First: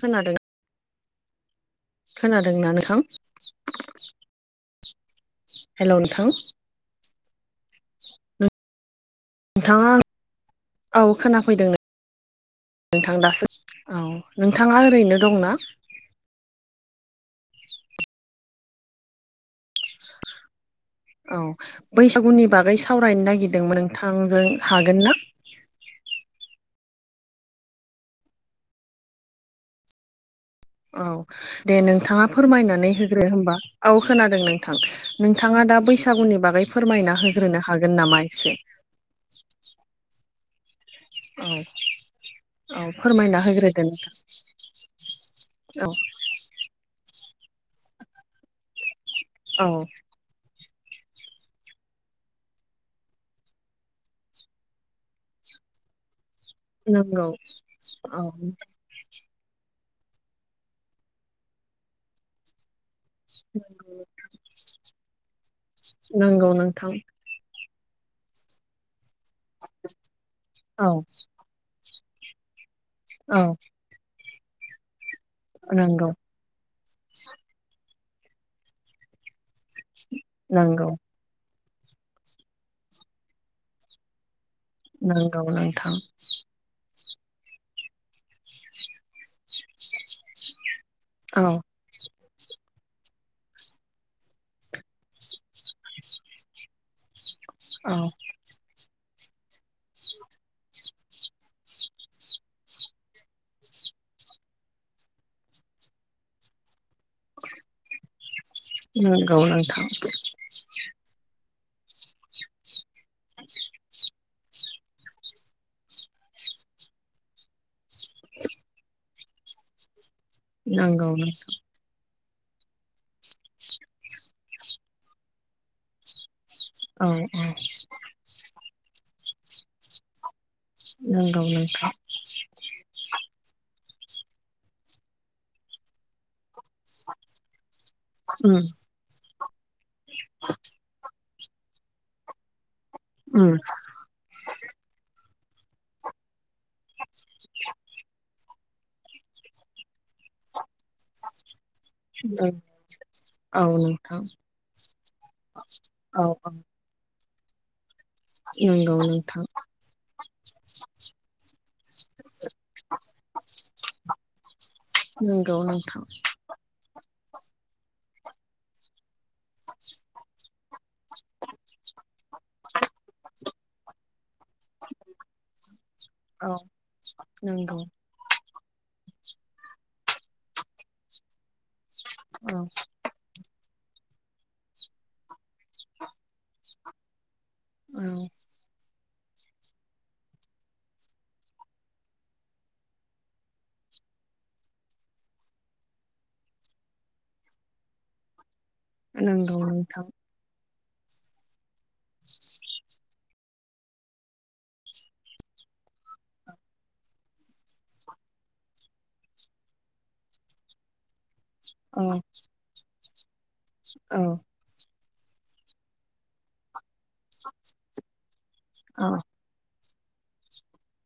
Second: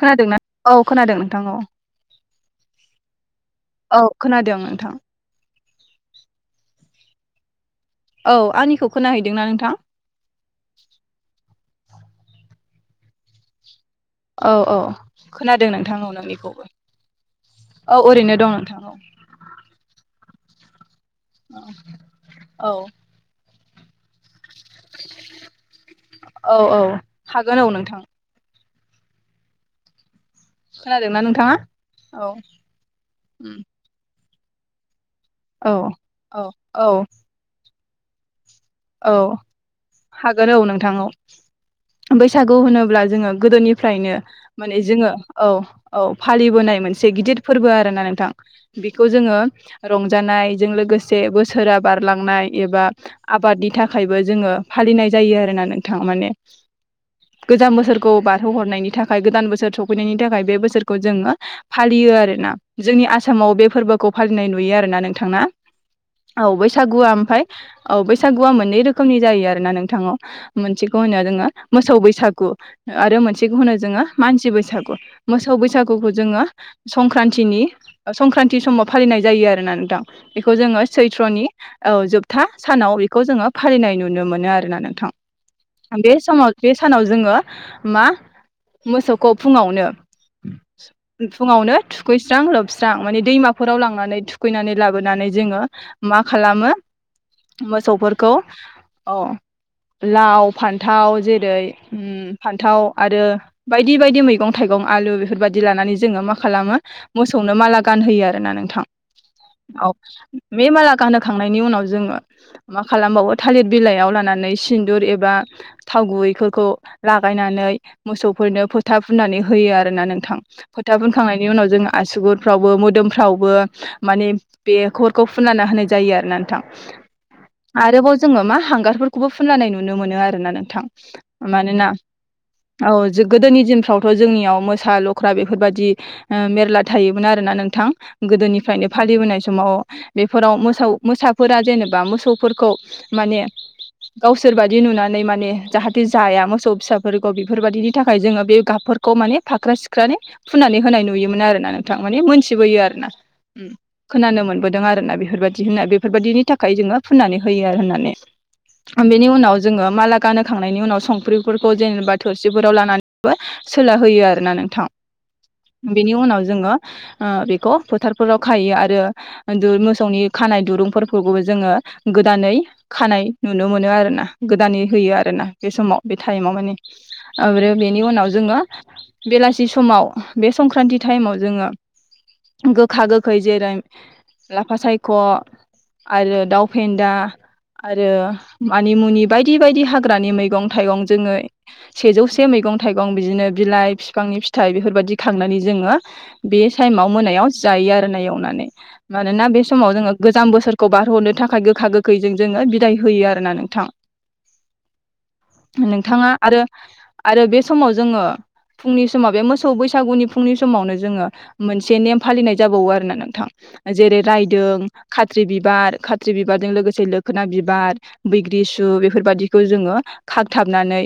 खोनादों ना औ खोनादों नोंथां औ खोनादोंना नोंथां औ खोनादों नोंथां हेल' नोंथां औ [unintelligible] आंनिखौ खोनाहैदोंना नोंथां? नोंथाङा औ खोनाफैदों नों नोंथां दासो औ औ नोंथाङा औ ओरैनो दंना खोनादों नोंथां औ नोंनि खौबो औ ओरैनो दं नोंथां औ औ बैसागुनि औ। बागै सावरायनो नागिरदोंमोन नोंथांजों हागोन ना [inaudible] औ औ हागोन औ नोंथां औ खोनादोंना नोंथाङा? दे नोंथाङा औ फोरमायनानै होग्रो होनबा उम औ खोनादों नोंथां नोंथाङा औ दा औ बैसागुनि बागै औ फोरमायना होग्रोनो हागोन नामा इसे? औ हागोन औ नोंथां औ बैसागु औ होनोब्ला जोङो फोरमायना होग्रोदो नोंथां गोदोनिफ्रायनो माने जोङो औ औ फालिबोनाय मोनसे गिदिर फोरबो आरोना नोंथां बेखौ जोङो औ रंजानाय जों लोगोसे बोसोरा बारलांनाय एबा आबादनि थाखायबो जोङो फालिनाय जायो आरो ना नोंथां माने नंगौ गोजाम बोसोरखौ औ बारहोहरनायनि थाखाय गोदान बोसोर स फैनायनि थाखाय बे बोसोरखौ जोङो फालियो आरोना जोंनि आसामाव बे फोरबोखौ फालिनाय नुयो आरोना नोंथां ना। औ नंगौ नोंथां बैसागुआ ओमफ्राय औ बैसागुआ मोननै रोखोमनि जायो आरो ना नोंथां‌ औ औ मोनसेखौ होनो जोङो मोसौ बैसागु आरो औ मोनसेखौ होनो जोङो मानसि बैसागु मोसौ नंगौ बैसागुखौ जोङो संक्रान्तिनि संक्रान्ति समाव फालिनाय जायो आरोना नोंथां बेखौ जोङो नंगौ सैथ्र'नि औ जोबथा सानाव बेखौ जोङो फालिनाय नुनो मोनो आरो। ना नोंथां नंगौ नोंथां बे समाव बे सानाव जोङो मा मोसौखौ फुङावनो औ फुङावनो थुखैस्रां लोबस्रां माने दैमाफोराव लांनानै थुखैनानै लाबोनानै जोङो मा खालामो [unintelligible] मोसौफोरखौ औ लाव फान्थाव जेरै उम फान्थाव आरो बायदि बायदि मैगं थाइगं आलु बेफोरबादि लानानै जोङो मा खालामो मोसौनो माला गानहोयो आरो ना नोंथां। नंगौ नोंथां औ बे माला गानहोखांनायनि उनाव जोङो मा खालामबावो थालिर बिलाइयाव लानानै सिन्दुर एबा थाव गुबैफोरखौ लागायनानै मोसौफोरनो फोथा फुननानै होयो आरोना नोंथां फोथा नंगौ नों फुनखांनायनि उनाव जों आसुगुर -फ्रावबो मोदोमफ्रावबो माने बे खरखौ फुननानै होनाय जायो आरो ना नोंथां। औ औ आरोबाव जोङो मा हांगारफोरखौबो फुनलानाय नुनो मोनो आरोना नों थां नंगौ मानोना, नोंथां औ जो गोदोनि दिन फ्रावथ' जोंनियाव मोसा लख्रा बेफोरबादि ओ ला थायोमोन आरोना नोंथां उम गोदोनिफ्रायनो फालिबोनाय समाव बेफोराव मोसौ मोसा फोरा जेनेबा मोसौफोरखौ माने उम गावसोरबादि नुनानै माने जाहाथे जाया मोसौ फिसाफोरखौ बेफोर बायदिनि थाखाय जोङो बे गाबफोरखौ माने फाख्रा सिख्रानि फुननानै होनाय नुयोमोन आरोना नोंथां माने नों मोनथिबोयो आरो ना औ उम नोंथां खोनानो मोनबोदों आरो ना बेफोर बायदि होनना बेफोर औ बायदिनि थाखाय जोङो फुनानै होयो आरो होननानै नंगौ बेनि नोंथां उनाव जोङो माला गानहो खांनायनि उनाव संख्रिफोरखौ जेनेबा थोरसिफोराव लानानैबो सोलाहयो आरोना नोंथां। नंगौ नोंथां बेनि उनाव जोङो ओ बेखौ फोथारफोराव खायो आरो दु- मोसौनि खानाय दुरुं फोरखौबो जोङो गोदानै खानाय नुनो मोनो आरो ना। गोदानै होयो आरोना बे समाव बे टाइमाव औ माने। ओब्रो नंगौ बेनि उनाव जोङो बेलासि समाव बे संक्रान्ति टाइमाव जोङो औ गोखा गोखै जेरै लाफा सायख' आरो दाउ फेन्दा औ आरो मानि मुनि बायदि बायदि हाग्रानि मैगं थाइगं जोङो सेजौसे मैगं थाइगं बिदिनो बिलाइ बिफां नि फिथाइ बेफोर बायदि खांनानै जोङो बे टाइमाव मोनायाव जायो आरो ना एवनानै मानोना नंगौ बे समाव नोंथां जोङो गोजाम बोसोरखौ बारहरनो थाखाय गोखा गोखैजों जोङो बिदाय होयो आरोना नों थां [inaudible] नोंथाङा आरो आरो बे समाव जोङो फुंनि समाव बे मोसौ बैसागुनि फुंनि समावनो जोङो मोनसे औ नेम फालिनाय जाबावो आरो ना नोंथां जेरै औ रायदों खात्रि बिबार खा थ्रि बिबारजों लोगोसे लोखोना बिबार बैग्रि सु औ बेफोर बायददिखौ जोङो खागथाबनानै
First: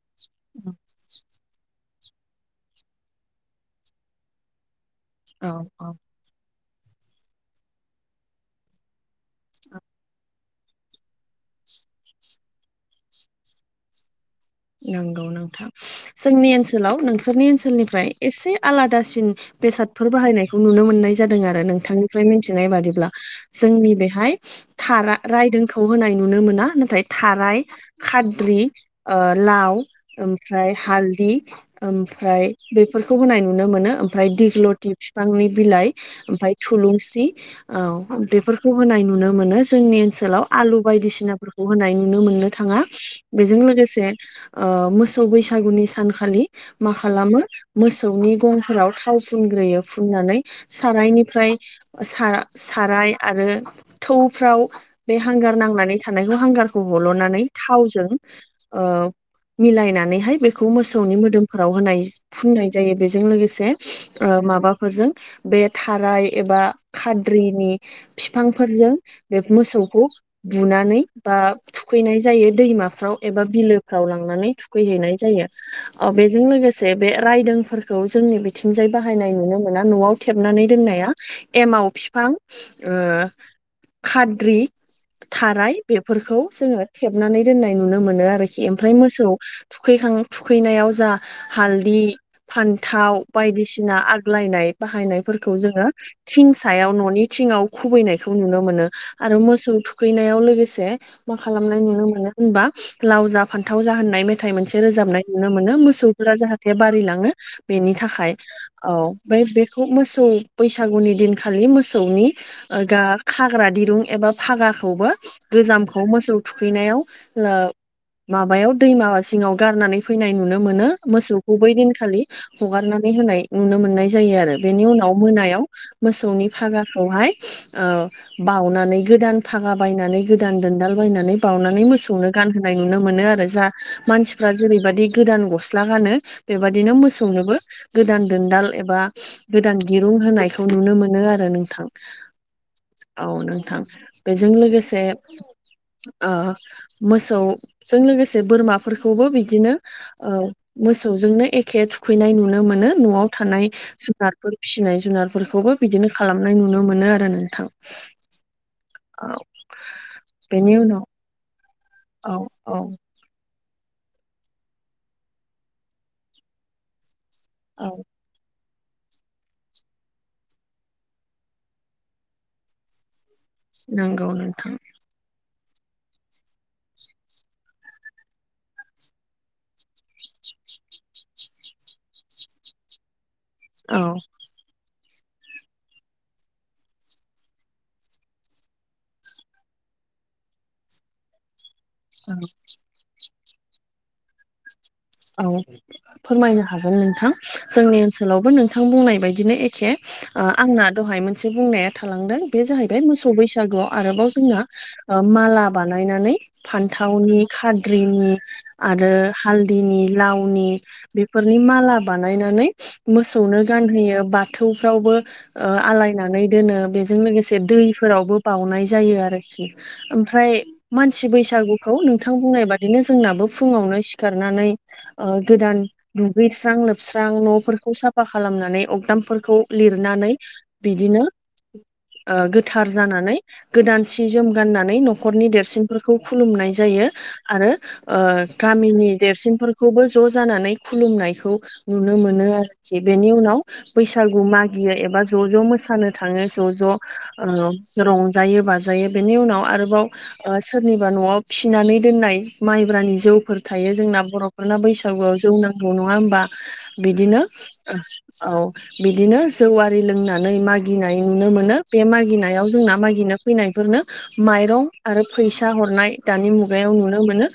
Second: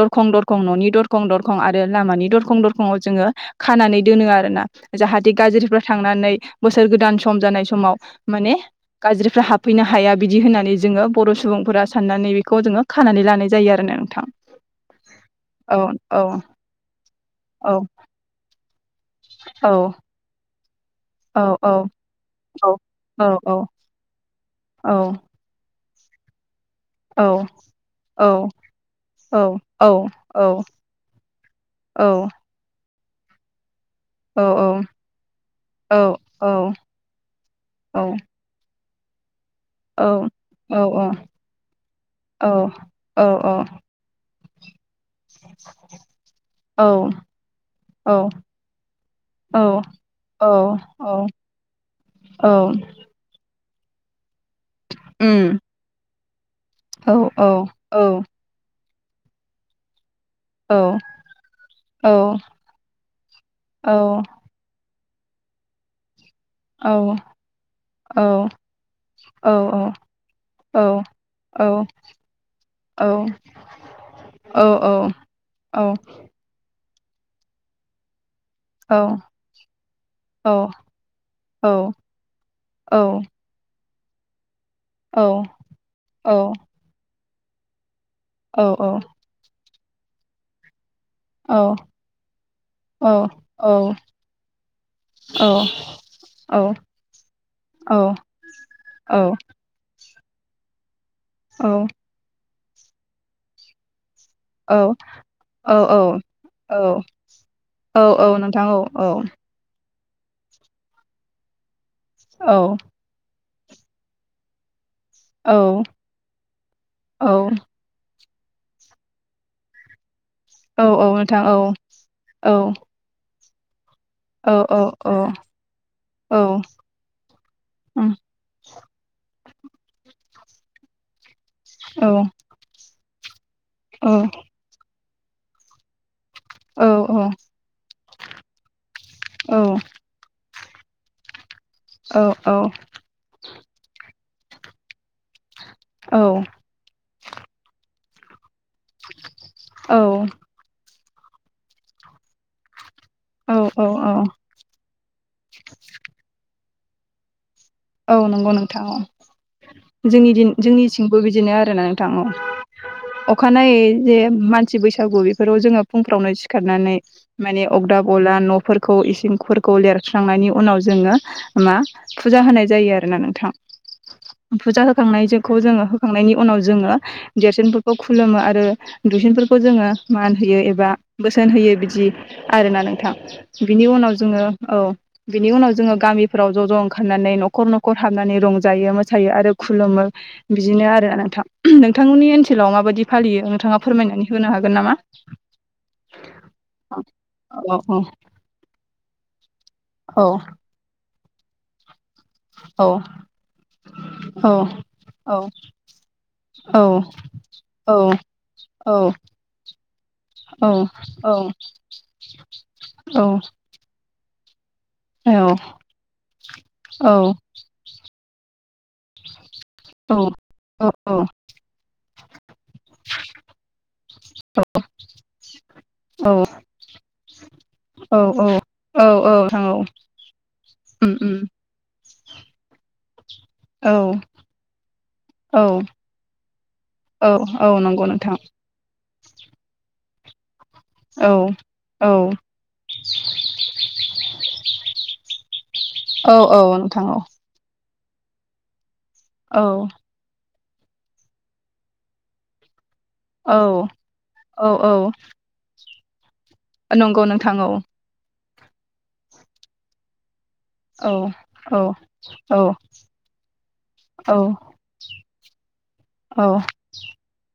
दरखं दरखं न'नि दरखं दर खं आरो लामानि दरखं दरखंआव जोङो खानानै दोनो आरोना। जाहाथे औ गाज्रिफ्रा औ थांनानै बोसोर गोदान सम जानाय समाव माने गाज्रिफ्रा हाब फैनो हाया बिदि होननानै जोङो बर' सुबुंफोरा साननानै बेखौ जोङो खानानै लानाय जायो आरोना नोंथां। नंगौ नोंथां औ औ जोंनि ओनसोलाव नोंसोरनि औ ओनसोलनिफ्राय एसे आलादा दासिन बेसादफोर बाहायनायखौ नुनो मोना नाय औ जादों आरो औ नोंथांथिनाय बादिब्ला औ औ जोंनि बेहाय औ थारा- रायदोंखौ खौ होनाय नुनो मोना नाथाय औ थाराय खाद्रि ओ लाव औ औ ओमफ्राय हालदि ओमफ्राय बेफोर खौ होनाय नुनो मोनो। ओमफ्राय दिग्ल'थि बिफांनि बिलाइ औ ओमफ्राय थुलुंसि औ बेफोरखौ होनाय नुनो मोनो जोंनि ओनसोलाव उम औ आलु औ बायदिसिनाफोरखौ होनाय नुनो मोननो थांङा औ औ बेजों लोगोसे ओ मोसौ बैसागुनि सानखालि मा औ खालामो मोसौनि गंफोराव थाव फुनग्रोयो फुं नानै औ औ सारायनिफ्राय सा साराय आरो थौफ्राव बे हांगार नांनानै थानायखौ हांगारखौ हल'नानै थावजों ओ मिलायनानैहाय बेखौ मोसौनि मोदोमफोराव होनाय फुननाय जायो बेजों लोगोसे ओ माबाफोरजों बे थाराय एबा खाद्रिनि फिफां फोरजों बे मोसौखौ बुनानै बा ओ थुखैनाय जायो दैमा फ्राव एबा बिलोफ्राव लांनानै थुखैहैनाय जायो ओ बेजों लोगोसे बे रायदोंफोरखौ जोंनि बे थिंजाय बाहायनाय नुनो मोना न'आव थेबनानै दोननाया एमाव बिफां ओ खाद्रि थाराय बेफोरखौ जोंङो थेबनानै दोननाय नुनो मोनो आरोखि ओमफ्राय औ औ मोसौ थुखैखां थुखैनायाव जा औ हालदि औ फान्थाव औ बायदिसिना आग्लायनाय औ बाहायनायफोरखौ जोंङो थिं औ सायाव न'नि थिं थिंङाव औ खुबैनायखौ नुनो मोनो औ आरो मोसौ थु थुखैनायाव लोगोसे मा औ खालामनाय नुनो मोनो होनबा लाव जा फान्थाव जा होननाय मेथ थाय मोनसे रोजाबनाय नुनो मोनो औ मोसौफोरा जाहाथे औ बारिलांङो बेनि औ थाखाय औ नोंथां औ बे बेखौ खुब मोसौ बैसागुनि दिनखालि मोसौनि औ ओ गा खाग्रा दिरुं एबा फागाखौबो औ गोजामखौ मोसौ थुखैनायाव औ ला माबायाव दै मा जिंङाव गारनानै फैनाय नुनो मोनो औ नोंथां मोसौखौ औ बै दिनखालि औ हगारनानै होनाय नुनो मोननाय जायो औ आरो बेनि औ उनाव मोनायाव औ मोसौनि फागाखौहाय ओ उम बावनानै गोदान फागा बायनानै गोदान दोनदाल बायनानै बावनानै औ मोसौनो गानहोय नुनो मोनो आरो जा मानसिफ्रा जेरै बेबाददि गोदान गस्ला गानो बेबादिनो मोसौनोबो गोदान दोनदाल एबा गोदान दिरुं होनायखौ नुनो मोनो आरो नों थां औ नोंथां बेजों लोगोसे ओ मोसौ जों लोगोसे बोरमाफोरखौबो बिदिनो ओ मोसौजोंनो एखे थुखैनाय नुनो मोनो न'आव थानाय औ औ जुनारफोर फिसिनाय जुनारफोरखौबो बिदिनो खालामनाय नुनो मोनो आरो नोंथां। औ नंगौ नोंथां औ औव जोंनि दिन बेनि उनाव जोंनिथिंबो बिदिनो आरोना औ औ अखानायै जे मानसि बैसागु बेफोराव जोंङो फुंफ्रावनो सिखारनानै माने औ अगदाब वला न' फोरखौ इसिंफोरखौ लेरस्रांनायनि उनाव जोंङो मा फुजा होनाय जायो आरोना नोंथां नोंगौ नोंथां। खौ जोंङो होखांनायनि उनाव जोंङो देरसिनफोरखौ खुलुमो आरो दुइसेनफोरखौ जोंङो मान होयो एबा बोसोन होयो बिदि आरोना नोंथां। बिनि औ उनाव जोंङो औ बिनि उनाव जोंङो गामिफोराव ज' ज' ओंखारनानै न' न'खर न'खर हाबनानै रंजायो मोसायो आरो खुलुमो बिदिनो आरो नोंथां। उमह नोंथांमोननि औ ओनसोलाव माबायदि फालियो नोंथांङा फोरमायनानै होनो हागोन नामा? औ फोरमायनो हागोन नोंथां औ औ जोंनि ओनसोलावबो नोंथां बुंनाय बायदिनो एक खे औ ओ आंना दहाय मोनसे बुंनाया थालांदों बे जाहैबाय मोसौ बैसागुआव आरोबाव औ जोंना ओ औ माला बानायनानै औ फान्थाव थावनि औ खाद्रिनि आरो हाल दैनि लावनि औ औ बेफोरनि माला बानायनानै मोसौनो गानहोयो बाथौफ्रावबो आलायनानै दोनो बेजों औ लोगोसे दैफोरावबो बाउनाय जायो आरोखि। औ ओमफ्राय औ औ मानसि बैसागुखौ नोंथां बुंनाय बादिनो जोंनाबो फुङावनो सिखार नानै ओ गोदान औ दुगैस्रां लोबस्रां न'फोरखौ औ साफा खालामनानै औ औ अगदाबमफोर खौ नोंथां औ लिरनानै उम बिदिनो उम ओ गोथार जानानै। औ गोदान सि जोम गाननानै न'खरनि औ देरसिनफोरखौ खुलुमनाय जायो औ औ आरो नंगौ ओ नोंथां गामिनि देरसिनफोरखौबो ज' जानानै औ खुलुमनायखौ औ नुनो मोनो आरोखि बेनि उनाव बैसागु मागियो एबा ज ज मोसानो औ थाङो ज औ ज नोंथां औ ओ रंजायो बाजायो बेनि उनाव आरोबाव सोरनिबा न'आव फिनानै दोननाय माइब्रानि औ जौफोर थायो। जोंना औ बर'फोरना बैसागुआव जौ नांगौ नङा होमबा? औ नंगौ बिदिनो नोंथां औ औ बिदिनो जौव आरि लों नानै औ मागिनाय नुनो औ मोनो बे औ मागिनायाव जोंना मागिनो फैनाय बेफोरनो औ माइरं आरो फैसा हरनाय दानि औ मुगायाव नुनो मोनो।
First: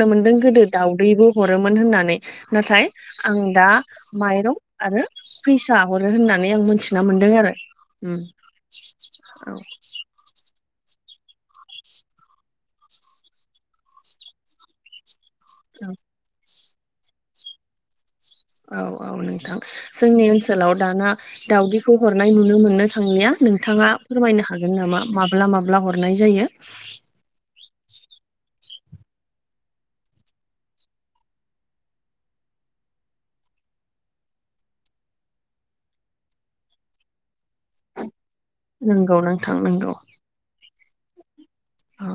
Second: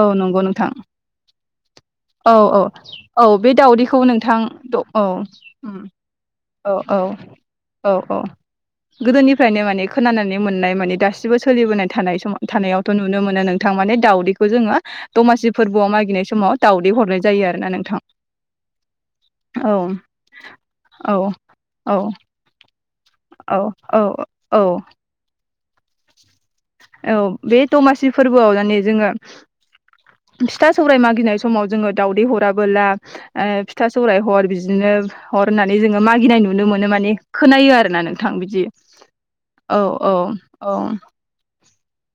औ मोन्दों नंगौ गोदो नोंथां दाउदैबो हरो। मोन होननानै औ औ नाथाय औ आं बे दा दाउदैखौ नोंथां माइरं औ आरो औ फैसा हरो होननानै आं औ मोनथिना मोन्दों आरो। औ औ उम गोदोनिफ्रायनो माने खोनानानै मोननाय माने दासिम बो सोलिबोनाय थानाय सम थानायावथ' नुनो मोनो नोंथां माने दाावदैखौ जोङो दमासि फोरबोआव मागिनाय समाव दावदै हरनाय जायो आरोना नोंथां। औ औ नोंथां औ जोंनि ओनसोलाव दाना औ दउदैखौ औ हरनाय नुनो मोननो थांलिया औ नोंथाङा औ फोरमायनो औ हागोन नामा माब्ला माब्ला हरनाय जायो? औ बे दमासि फोरबोआव माने जोङो फिथा सौराय मागिनाय समाव जोङो दाउदै हराबोला फिथा सौराय हर बिदिनो हर होननानै जोङो मागिनाय नुनो मोनो माने खोनायो आरोना नों थां बिदि नंगौ नोंथां औ नंगौ औ औ। औ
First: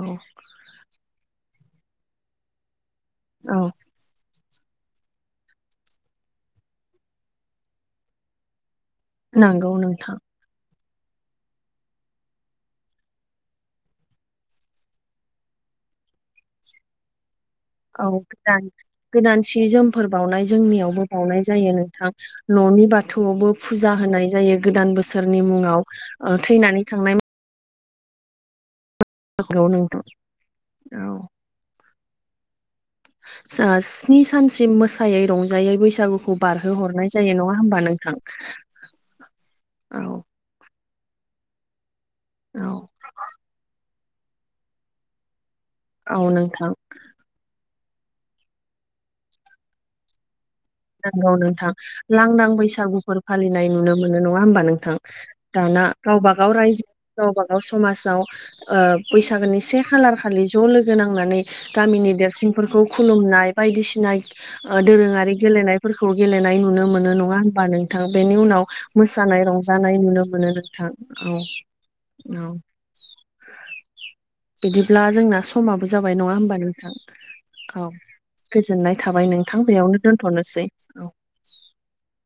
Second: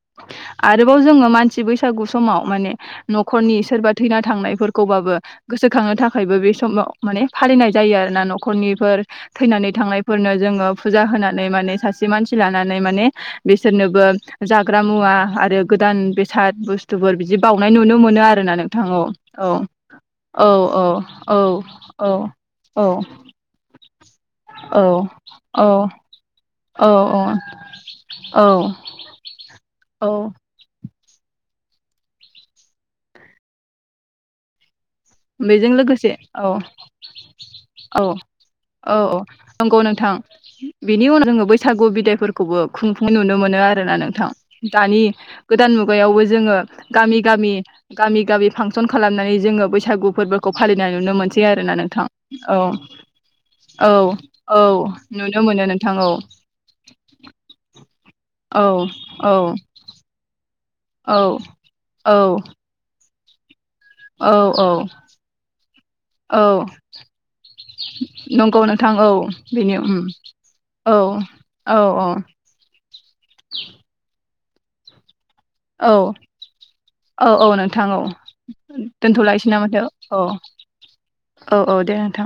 आरोबाव जोङो मानसि बैसागु समाव माने न'खरनि औ सोरबा थैना थांनाय खौबाबो गोसोखांनो थाखायबो बे समाव माने फालिनाय जायो आरो ना न'खरनिफोर थैनानै नंगौ नोंथां थांनायफोरनो जोङो फुजा होनानै माने सासे मानसि लानानै माने बिसोरनोबो जाग्रा मुवा आरो गोदान बेसाद बुस्थुफोर बिदि बावनाय नुनो औ मोनो आरोना गोदान नोंथां औ गोदान सि जोमफोर बावनाय औ औ जोंनियावबो औ बावनाय जायो औ। नोंथां न'नि औ बाथौआवबो फुजा होनाय जायो औ गोदान बोसोरनि मुङाव ओ थैनानै थांनाय औ औ औ नंगौ नंगौ औ औ स्नि सानसिम मोस फिायै बेजों रंजायै लोगोसे बैसागुखौ औ बारहो हरनाय जायो नङा होमबा औ नोंथां? औ औ नंगौ औ नोंथां। बिनि उनाव जोङो बैसागु बिदायफोरखौबो औ खुंफुंनाय नुनो मोनो आरोना नोंथां दानि गोदान मुगायावबो औ जोङो नोंथां गामि गामि गामि गामि फांसन खालामनानै जोङो बैसागु फोरबो नंगौ नोंथां लांदां औ बैसागुफोर फालिनाय औ नुनो मोनो नङा होमबा औ नोंथां? नुनो मोनो दाना नोंथां औ गावबाागाव रायजो गावबा गाव समाज औ औ बैसागुनि से खालार खालि ज' लोगो औ नांनानै गामिनि औ देरसिनफोरखौ खुलुमनाय बायदिसिना औ औ दोरोङारि गेलेनायफोरखौ औ गेलेनाय नुनो मोनो नङा होमबा नोंथां बेनि नंगौ उनाव नोंथां औ मोसानाय बेनि उम रंजानाय नुनो मोनो। नोंथां औ औ औ बिदिब्ला जोंना समाबो औ जाबाय नङा होमबा नोंथां? औ। गोजोननाय थाबाय दोनथ'लायसै ना नोंथां माथो बेयावनो औ दोनथ'नोसै औ। औ दे नोंथां